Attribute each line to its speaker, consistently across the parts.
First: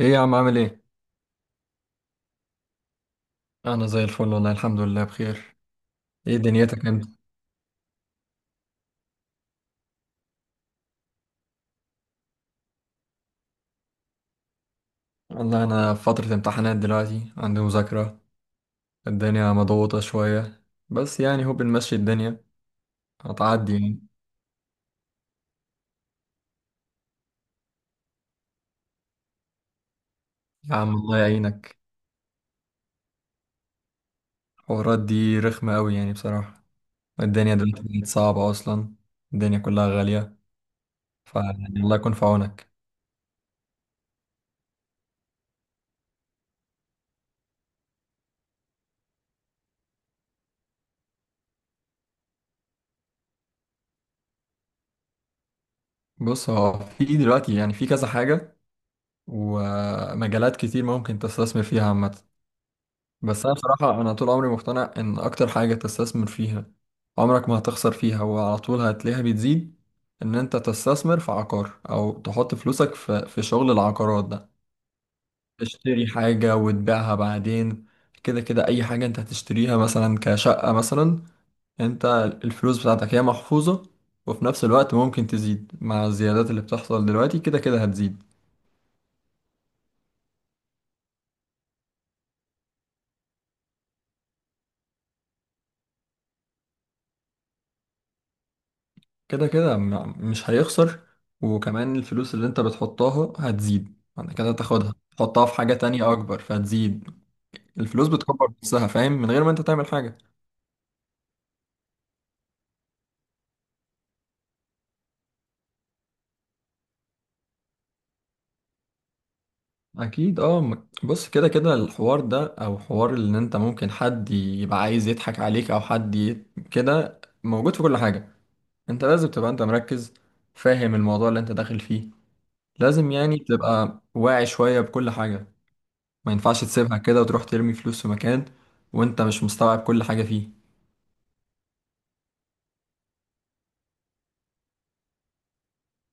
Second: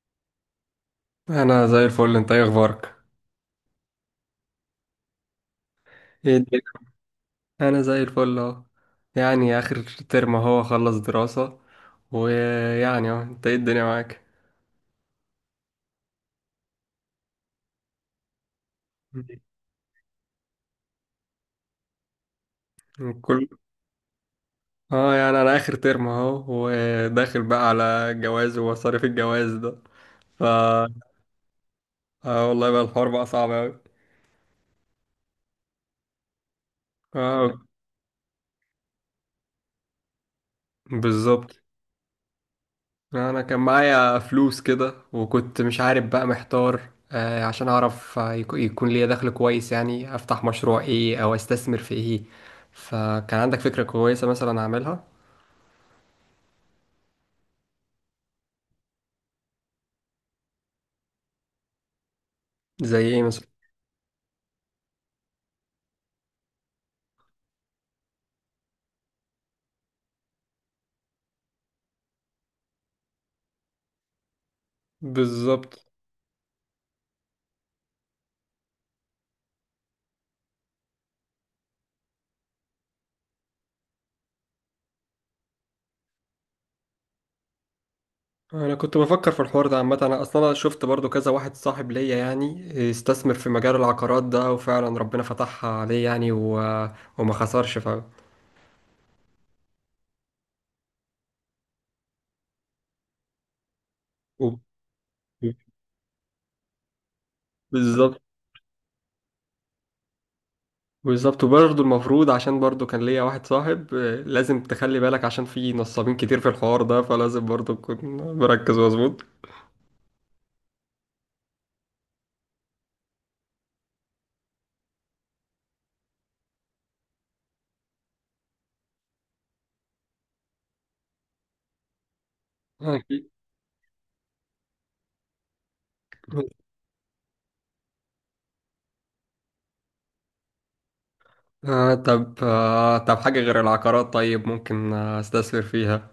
Speaker 1: ايه يا عم عامل ايه؟
Speaker 2: انا زي الفل. انت ايه اخبارك؟
Speaker 1: انا زي الفل والله الحمد لله بخير.
Speaker 2: ايه
Speaker 1: ايه
Speaker 2: الدنيا؟
Speaker 1: دنيتك انت؟
Speaker 2: انا زي الفل اهو. يعني اخر ترم اهو، خلص دراسة. ويعني اهو، انت ايه الدنيا معاك؟
Speaker 1: والله انا في فترة امتحانات دلوقتي عندي مذاكرة، الدنيا مضغوطة شوية، بس هو بنمشي الدنيا،
Speaker 2: كل
Speaker 1: هتعدي يعني.
Speaker 2: اه، يعني انا اخر ترم اهو، وداخل بقى على جواز ومصاريف الجواز ده. ف
Speaker 1: يا عم الله يعينك،
Speaker 2: اه والله بقى الحوار بقى صعب اوي.
Speaker 1: الحوارات دي رخمة قوي يعني بصراحة، الدنيا
Speaker 2: اه.
Speaker 1: دلوقتي بقت صعبة اصلا، الدنيا كلها غالية،
Speaker 2: بالظبط.
Speaker 1: الله يكون في عونك.
Speaker 2: انا كان معايا فلوس كده، وكنت مش عارف بقى، محتار. عشان اعرف، يكون ليا دخل كويس، يعني افتح مشروع ايه او استثمر في ايه. فكان عندك فكرة كويسة مثلا اعملها.
Speaker 1: بص، هو في دلوقتي في كذا حاجة ومجالات كتير ممكن تستثمر فيها عامة،
Speaker 2: زي ايه
Speaker 1: بس
Speaker 2: مثلا؟
Speaker 1: انا بصراحه طول عمري مقتنع ان اكتر حاجه تستثمر فيها، عمرك ما هتخسر فيها وعلى طول هتلاقيها بتزيد، ان انت تستثمر في عقار او تحط فلوسك في شغل العقارات ده،
Speaker 2: بالظبط.
Speaker 1: تشتري حاجه وتبيعها بعدين، كده كده اي حاجه انت هتشتريها مثلا كشقه مثلا، انت الفلوس بتاعتك هي محفوظه، وفي نفس الوقت ممكن تزيد مع الزيادات اللي بتحصل دلوقتي، كده كده هتزيد.
Speaker 2: انا كنت بفكر في الحوار ده عامه. انا اصلا أنا شفت برضو كذا واحد صاحب ليا، يعني استثمر في مجال العقارات ده، وفعلا ربنا فتحها عليه يعني. وما خسرش.
Speaker 1: كده كده مش هيخسر، وكمان الفلوس اللي انت بتحطها هتزيد، بعد كده
Speaker 2: و-
Speaker 1: تاخدها تحطها في حاجة تانية أكبر فهتزيد، الفلوس
Speaker 2: بالظبط.
Speaker 1: بتكبر نفسها، فاهم، من غير ما انت تعمل حاجة.
Speaker 2: بالظبط. وبرضه المفروض، عشان برضه كان ليا واحد صاحب، لازم تخلي بالك، عشان في نصابين كتير في الحوار ده، فلازم برضه تكون مركز مظبوط.
Speaker 1: أكيد اه، بص كده كده الحوار ده أو حوار إن انت ممكن حد يبقى عايز يضحك عليك كده موجود في كل حاجة، انت لازم تبقى انت مركز، فاهم الموضوع اللي انت داخل فيه، لازم
Speaker 2: أكيد.
Speaker 1: يعني تبقى واعي شوية بكل حاجة، ما ينفعش تسيبها كده وتروح ترمي فلوس في مكان وانت مش مستوعب كل حاجة فيه.
Speaker 2: آه، طب حاجة غير العقارات، طيب ممكن استثمر فيها؟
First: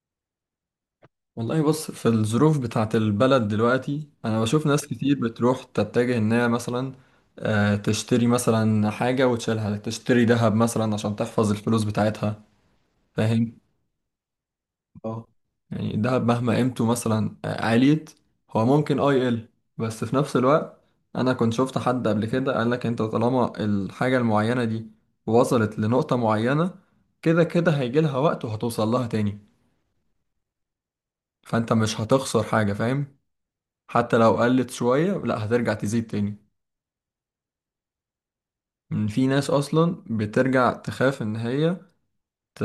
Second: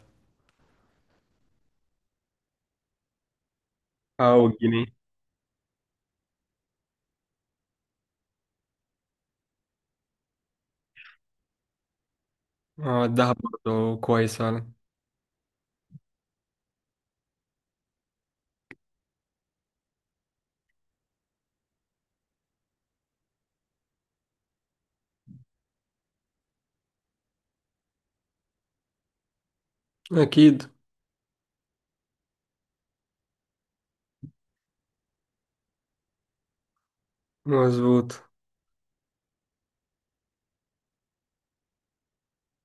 Speaker 1: والله بص، في الظروف بتاعت البلد دلوقتي انا
Speaker 2: أو
Speaker 1: بشوف
Speaker 2: الجنيه.
Speaker 1: ناس كتير بتروح تتجه انها مثلا تشتري مثلا حاجة وتشيلها، تشتري ذهب مثلا عشان تحفظ الفلوس بتاعتها،
Speaker 2: آه، الذهب
Speaker 1: فاهم.
Speaker 2: برضه كويس فعلا.
Speaker 1: اه، يعني الذهب مهما قيمته مثلا عاليت، هو ممكن اه يقل، بس في نفس الوقت انا كنت شفت حد قبل كده قال لك: انت طالما الحاجة المعينة دي وصلت لنقطة معينة، كده كده هيجي لها وقت وهتوصل لها تاني،
Speaker 2: أكيد.
Speaker 1: فانت مش هتخسر حاجة، فاهم، حتى لو قلت شوية لا هترجع تزيد تاني.
Speaker 2: مظبوط.
Speaker 1: إن في ناس أصلا بترجع تخاف إن هي ت...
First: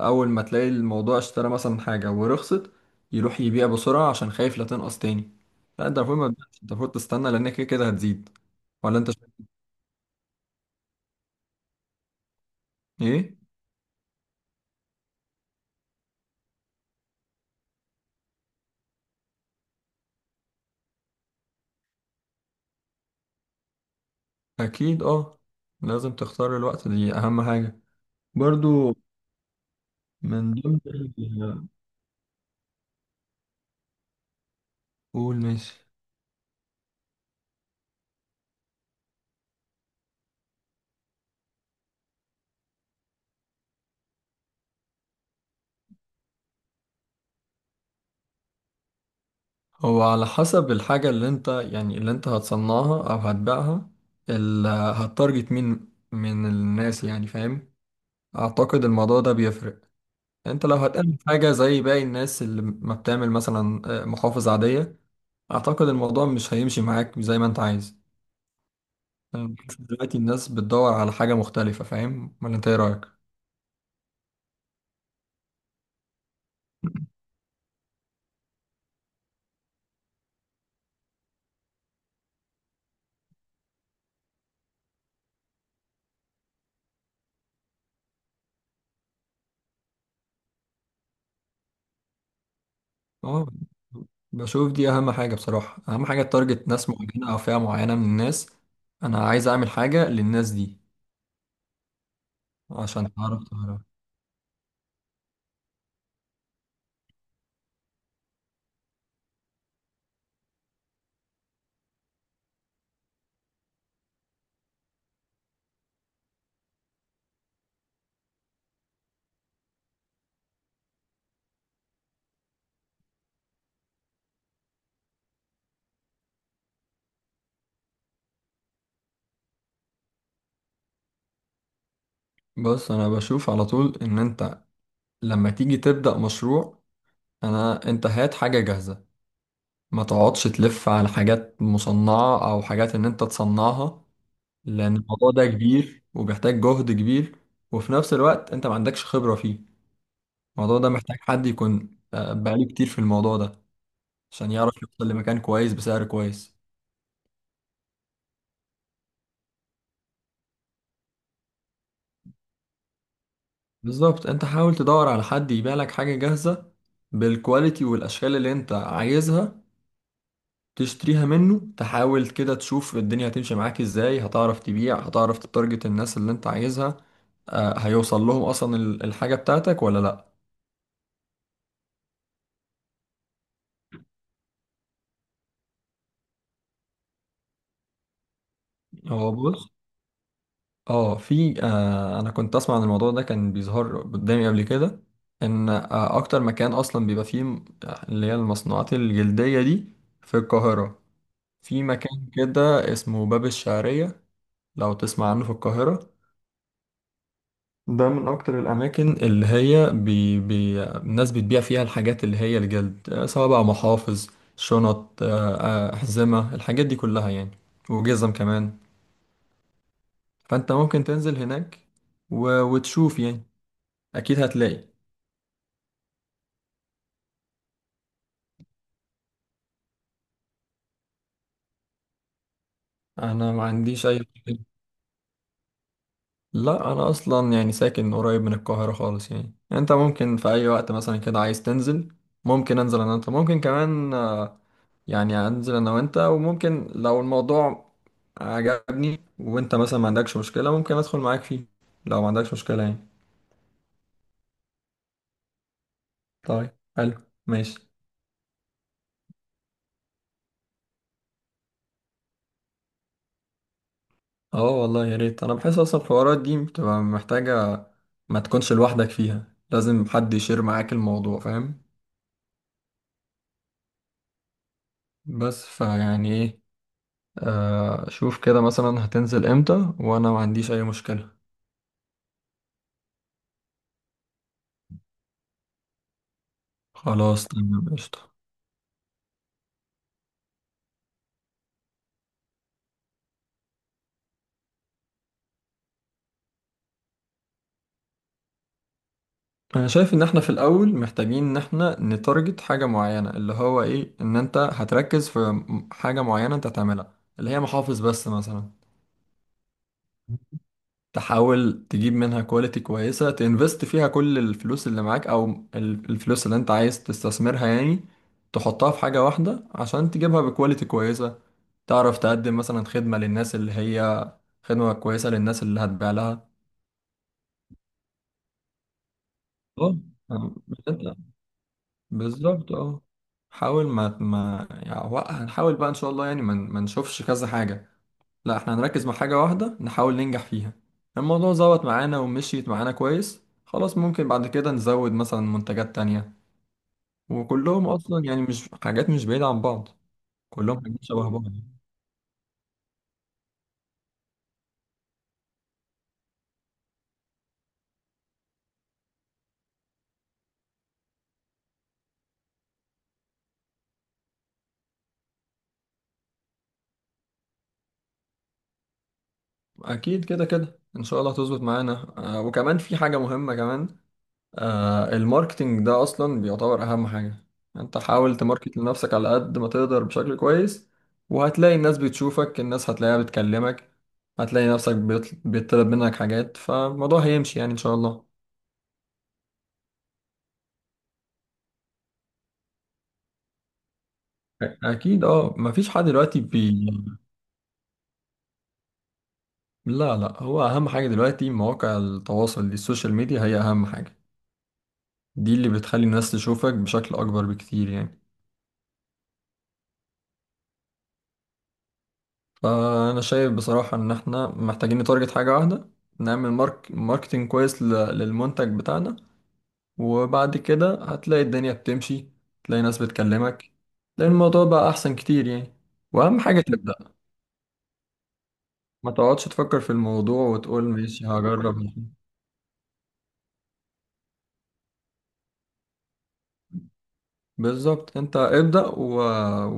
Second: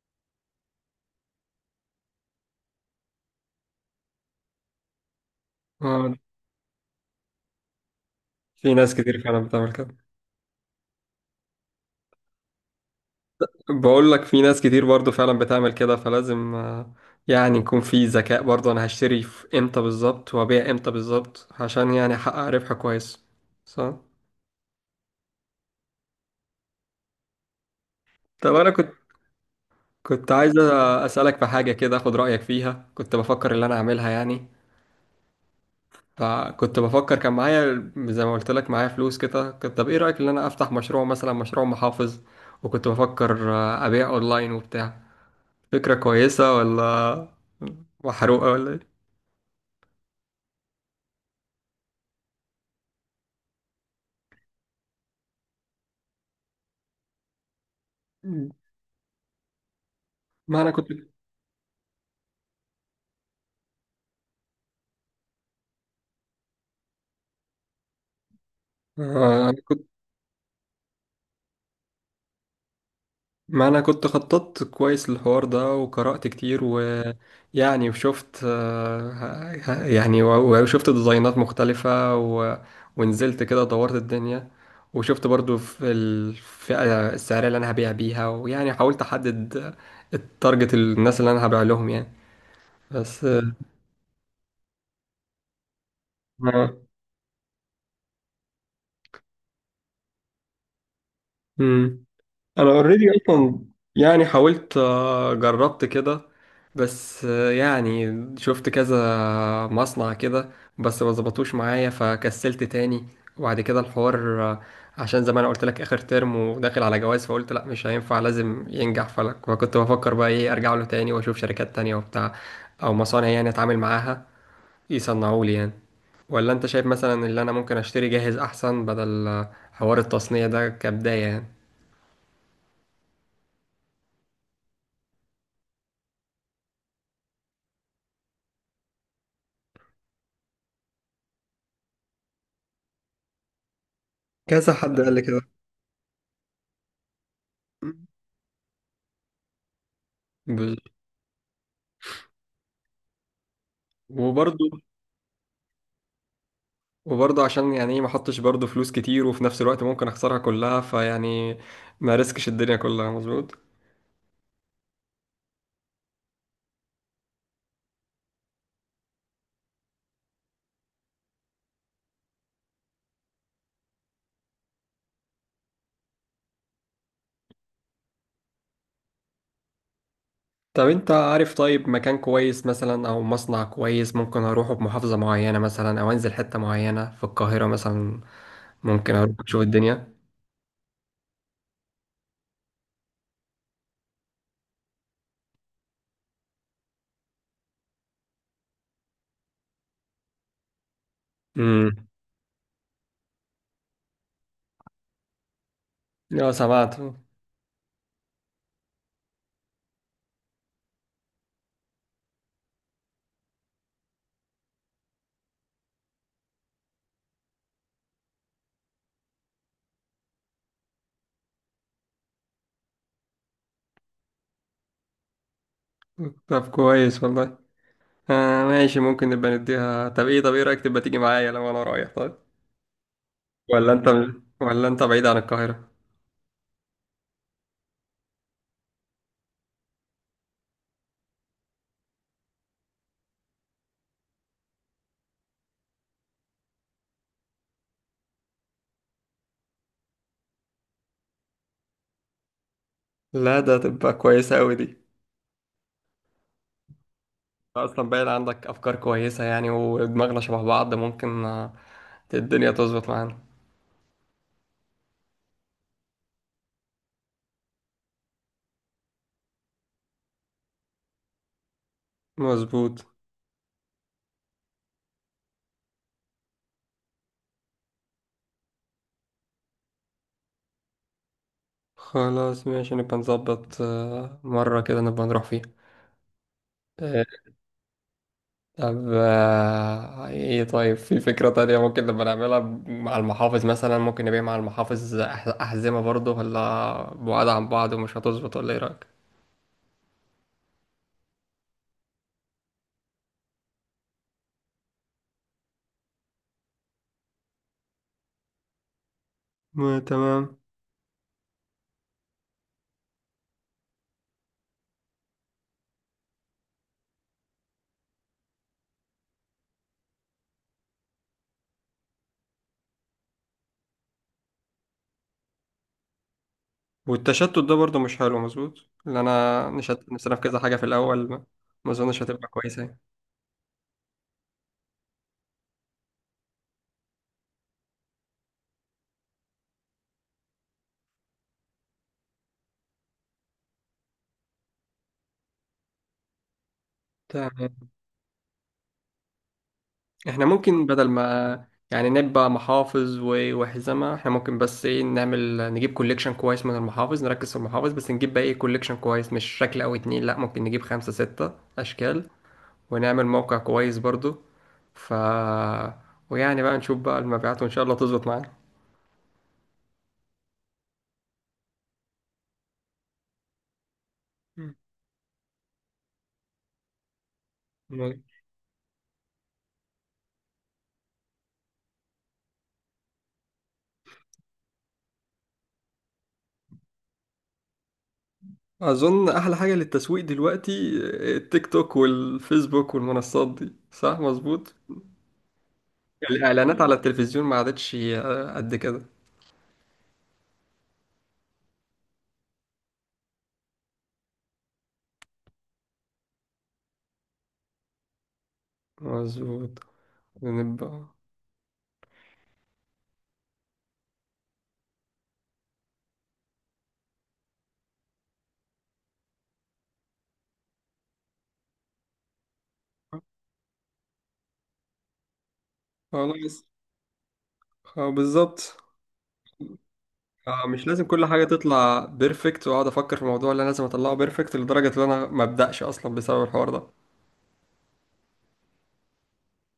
Speaker 1: أول ما تلاقي الموضوع اشترى مثلا حاجة ورخصت، يروح يبيع بسرعة عشان خايف لا تنقص تاني، لا أنت
Speaker 2: آه.
Speaker 1: المفروض ما تبيعش، أنت المفروض تستنى لأن كده كده هتزيد.
Speaker 2: في ناس
Speaker 1: ولا أنت
Speaker 2: كتير
Speaker 1: شايف
Speaker 2: فعلا بتعمل كده.
Speaker 1: إيه؟
Speaker 2: بقول لك في ناس كتير برضو فعلا بتعمل كده، فلازم، يعني يكون في ذكاء، برضو انا هشتري في امتى بالظبط وابيع امتى بالظبط، عشان يعني احقق ربح كويس. صح.
Speaker 1: أكيد أه، لازم تختار الوقت، دي أهم حاجة
Speaker 2: طب انا كنت
Speaker 1: برضو.
Speaker 2: كنت
Speaker 1: من
Speaker 2: عايز
Speaker 1: ضمن
Speaker 2: اسالك في
Speaker 1: ال-
Speaker 2: حاجه كده، اخد رايك فيها. كنت بفكر اللي انا اعملها يعني.
Speaker 1: قول، ماشي.
Speaker 2: فكنت بفكر، كان معايا زي ما قلت لك معايا فلوس كده، كنت، طب ايه رايك ان انا افتح مشروع، مثلا مشروع محافظ. وكنت بفكر ابيع اونلاين وبتاع. فكره كويسه، ولا محروقه، ولا إيه؟
Speaker 1: هو على حسب الحاجة اللي انت اللي انت هتصنعها او هتبيعها، اللي هتارجت مين من الناس يعني، فاهم، اعتقد الموضوع ده بيفرق.
Speaker 2: ما
Speaker 1: انت
Speaker 2: انا
Speaker 1: لو
Speaker 2: كنت
Speaker 1: هتعمل حاجة زي باقي الناس اللي ما بتعمل مثلا محافظ عادية، اعتقد الموضوع مش هيمشي معاك زي ما انت عايز. أنا
Speaker 2: آه، أنا
Speaker 1: بحس
Speaker 2: كنت
Speaker 1: دلوقتي الناس بتدور على حاجة مختلفة، فاهم، ولا انت ايه رأيك؟
Speaker 2: ما أنا كنت خططت كويس للحوار ده، وقرأت كتير، ويعني وشفت وشفت ديزاينات مختلفة. ونزلت كده دورت الدنيا، وشفت برضو في الفئة السعرية اللي أنا هبيع بيها، ويعني حاولت أحدد التارجت، الناس اللي أنا هبيع لهم يعني. بس
Speaker 1: اه، بشوف دي اهم حاجة بصراحة، اهم حاجة تارجت
Speaker 2: آه،
Speaker 1: ناس معينة او فئة معينة من الناس، انا عايز اعمل حاجة للناس دي
Speaker 2: مم. انا اوريدي
Speaker 1: عشان تعرف
Speaker 2: اصلا، يعني حاولت، جربت كده، بس شفت كذا مصنع كده، بس ما ظبطوش معايا فكسلت تاني. وبعد كده الحوار، عشان زي ما انا قلت لك، اخر ترم وداخل على جواز، فقلت لا مش هينفع لازم ينجح فلك. فكنت بفكر بقى ايه، ارجع له تاني واشوف شركات تانية وبتاع، او مصانع يعني اتعامل معاها يصنعوا لي يعني، ولا انت شايف مثلا اللي انا ممكن اشتري جاهز احسن، بدل حوار التصنيع ده كبداية يعني؟
Speaker 1: بص انا بشوف على طول ان انت لما تيجي تبدأ مشروع، انت هات حاجة جاهزة، ما تقعدش تلف على حاجات مصنعة او حاجات ان انت تصنعها،
Speaker 2: كذا
Speaker 1: لان
Speaker 2: حد قال لي
Speaker 1: الموضوع
Speaker 2: كده.
Speaker 1: ده كبير وبيحتاج جهد كبير، وفي نفس الوقت انت ما عندكش خبرة فيه، الموضوع ده
Speaker 2: بز-
Speaker 1: محتاج حد يكون بقاله كتير في الموضوع ده عشان
Speaker 2: وبرضه
Speaker 1: يعرف يوصل لمكان كويس بسعر كويس.
Speaker 2: وبرضه عشان يعني ايه، ما احطش برضه فلوس كتير، وفي نفس الوقت ممكن اخسرها كلها، فيعني ما ريسكش الدنيا كلها، مظبوط.
Speaker 1: بالظبط، انت حاول تدور على حد يبيع لك حاجة جاهزة بالكواليتي والاشكال اللي انت عايزها، تشتريها منه، تحاول كده تشوف الدنيا هتمشي معاك ازاي، هتعرف تبيع، هتعرف تتارجت الناس اللي انت عايزها، هيوصل لهم اصلا الحاجة بتاعتك ولا لا.
Speaker 2: طب انت عارف طيب مكان كويس مثلا، او مصنع كويس ممكن اروحه بمحافظة معينة مثلا، او انزل حتة معينة في القاهرة مثلا؟ ممكن
Speaker 1: هو
Speaker 2: اروح اشوف
Speaker 1: بص،
Speaker 2: الدنيا.
Speaker 1: اه في آه، انا كنت اسمع عن الموضوع ده، كان بيظهر قدامي قبل كده ان آه اكتر مكان اصلا بيبقى فيه اللي هي المصنوعات الجلدية دي في القاهرة، في
Speaker 2: امم.
Speaker 1: مكان كده اسمه باب الشعرية، لو تسمع عنه، في القاهرة
Speaker 2: اه، سمعت.
Speaker 1: ده من أكتر الأماكن اللي هي بي بي الناس بتبيع فيها الحاجات اللي هي الجلد، سواء بقى محافظ، شنط، أحزمة، الحاجات دي كلها يعني، وجزم كمان. فأنت ممكن تنزل هناك وتشوف يعني، أكيد هتلاقي.
Speaker 2: طب كويس والله. آه ماشي، ممكن نبقى نديها. طب ايه رأيك تبقى تيجي معايا لو انا رايح؟ طيب.
Speaker 1: أنا ما
Speaker 2: ولا
Speaker 1: عنديش
Speaker 2: انت،
Speaker 1: أي مشكلة.
Speaker 2: ولا انت بعيد عن القاهرة؟
Speaker 1: لا أنا أصلا يعني ساكن قريب من القاهرة خالص، يعني أنت ممكن في أي وقت مثلا كده عايز تنزل ممكن أنزل أنا، أنت ممكن كمان يعني هنزل انا وانت، وممكن لو الموضوع عجبني وانت مثلا ما عندكش مشكلة ممكن ادخل معاك فيه لو ما عندكش مشكلة يعني.
Speaker 2: لا، ده تبقى كويسة أوي دي.
Speaker 1: طيب، حلو، ماشي.
Speaker 2: اصلا باين عندك افكار كويسه يعني، ودماغنا شبه بعض، ممكن الدنيا تظبط معانا.
Speaker 1: اه والله يا ريت، انا بحس اصلا الحوارات دي بتبقى محتاجة ما تكونش لوحدك فيها، لازم حد يشير معاك الموضوع، فاهم،
Speaker 2: مظبوط.
Speaker 1: بس ايه، آه شوف كده مثلا هتنزل امتى، وانا ما عنديش اي مشكلة.
Speaker 2: خلاص ماشي، نبقى نظبط، مرة كده نبقى نروح فيها. آه،
Speaker 1: خلاص تمام قشطة.
Speaker 2: طب ايه، طيب في فكرة تانية ممكن نبقى نعملها مع المحافظ مثلا، ممكن نبيع مع المحافظ أحزمة برضه، ولا بعاد عن بعض ومش هتظبط، ولا ايه رأيك؟
Speaker 1: انا شايف ان احنا في الاول محتاجين ان احنا نتارجت حاجه معينه، اللي هو ايه، ان انت هتركز في حاجه معينه انت هتعملها اللي هي محافظ بس مثلا،
Speaker 2: ما تمام.
Speaker 1: تحاول تجيب منها كواليتي كويسه، تنفست فيها كل الفلوس اللي معاك او الفلوس اللي انت عايز تستثمرها يعني، تحطها في حاجه واحده عشان تجيبها بكواليتي كويسه، تعرف تقدم مثلا خدمه للناس اللي هي خدمه كويسه للناس اللي هتبيع لها.
Speaker 2: والتشتت ده برضه مش حلو، مظبوط، اللي انا
Speaker 1: اه.
Speaker 2: نشتت نفسنا في
Speaker 1: أم،
Speaker 2: كذا حاجة في الأول. ما اظنش هتبقى
Speaker 1: بالظبط
Speaker 2: كويسة يعني.
Speaker 1: اه، حاول ما ما يعني هنحاول بقى ان شاء الله يعني ما نشوفش كذا حاجة، لا احنا هنركز مع حاجة واحدة نحاول ننجح فيها، الموضوع ظبط معانا ومشيت معانا كويس خلاص ممكن بعد كده نزود مثلا منتجات تانية،
Speaker 2: تمام.
Speaker 1: وكلهم اصلا يعني مش حاجات مش بعيدة عن بعض،
Speaker 2: احنا
Speaker 1: كلهم
Speaker 2: ممكن
Speaker 1: حاجات
Speaker 2: بدل
Speaker 1: شبه بعض.
Speaker 2: ما يعني نبقى محافظ وحزمة، احنا ممكن بس ايه، نعمل نجيب كوليكشن كويس من المحافظ، نركز في المحافظ بس، نجيب بقى ايه كوليكشن كويس، مش شكل او اتنين، لا ممكن نجيب خمسة ستة اشكال، ونعمل موقع كويس برضو. ف ويعني بقى نشوف بقى المبيعات، وان شاء الله تظبط معانا.
Speaker 1: اكيد كده كده ان شاء الله هتظبط معانا، وكمان في حاجة مهمة كمان، آه الماركتينج ده اصلا بيعتبر اهم حاجة، انت
Speaker 2: مم.
Speaker 1: حاول تماركت لنفسك على قد ما تقدر بشكل كويس، وهتلاقي الناس بتشوفك، الناس هتلاقيها بتكلمك، هتلاقي نفسك بيطلب منك حاجات، فالموضوع هيمشي يعني ان شاء الله.
Speaker 2: اظن احلى حاجة للتسويق دلوقتي التيك توك والفيسبوك والمنصات دي، صح؟ مظبوط.
Speaker 1: اكيد اه، مفيش حد دلوقتي
Speaker 2: الاعلانات
Speaker 1: بي.
Speaker 2: على التلفزيون ما عادتش قد كده.
Speaker 1: لا لا، هو اهم حاجة دلوقتي مواقع التواصل دي، السوشيال ميديا هي اهم حاجة، دي اللي بتخلي الناس تشوفك بشكل اكبر بكتير يعني.
Speaker 2: مظبوط. نبقى.
Speaker 1: فأنا شايف بصراحة إن إحنا محتاجين نتارجت حاجة واحدة، نعمل ماركتينج كويس للمنتج بتاعنا، وبعد كده هتلاقي الدنيا بتمشي، تلاقي ناس بتكلمك، تلاقي الموضوع بقى أحسن كتير يعني، وأهم حاجة
Speaker 2: خلاص.
Speaker 1: تبدأ،
Speaker 2: اه بالظبط.
Speaker 1: ما تقعدش تفكر في الموضوع
Speaker 2: اه،
Speaker 1: وتقول
Speaker 2: مش لازم كل
Speaker 1: ماشي
Speaker 2: حاجة
Speaker 1: هجرب.
Speaker 2: تطلع بيرفكت، واقعد افكر في الموضوع اللي انا لازم اطلعه بيرفكت لدرجة ان انا ما ابدأش اصلا بسبب الحوار ده.
Speaker 1: بالظبط، أنت ابدأ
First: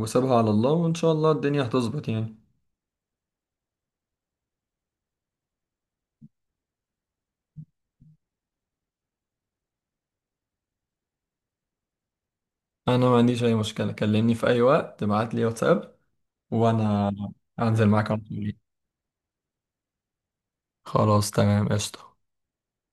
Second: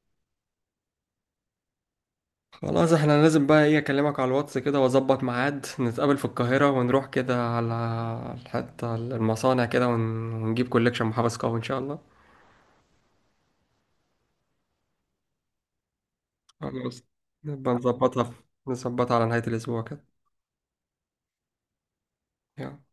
Speaker 1: وسيبها على الله وإن شاء الله الدنيا هتظبط يعني.
Speaker 2: خلاص، احنا لازم بقى ايه، اكلمك على الواتس كده، واظبط ميعاد نتقابل في القاهرة، ونروح كده على حتة المصانع كده، ونجيب كوليكشن محبس قوي ان شاء الله.
Speaker 1: أنا ما عنديش أي مشكلة، كلمني في أي وقت ابعت لي واتساب
Speaker 2: خلاص.
Speaker 1: وأنا
Speaker 2: نبقى
Speaker 1: هنزل معاك على
Speaker 2: نظبطها.
Speaker 1: طول.
Speaker 2: نظبطها على نهاية الاسبوع كده.
Speaker 1: خلاص تمام قشطة.
Speaker 2: يلا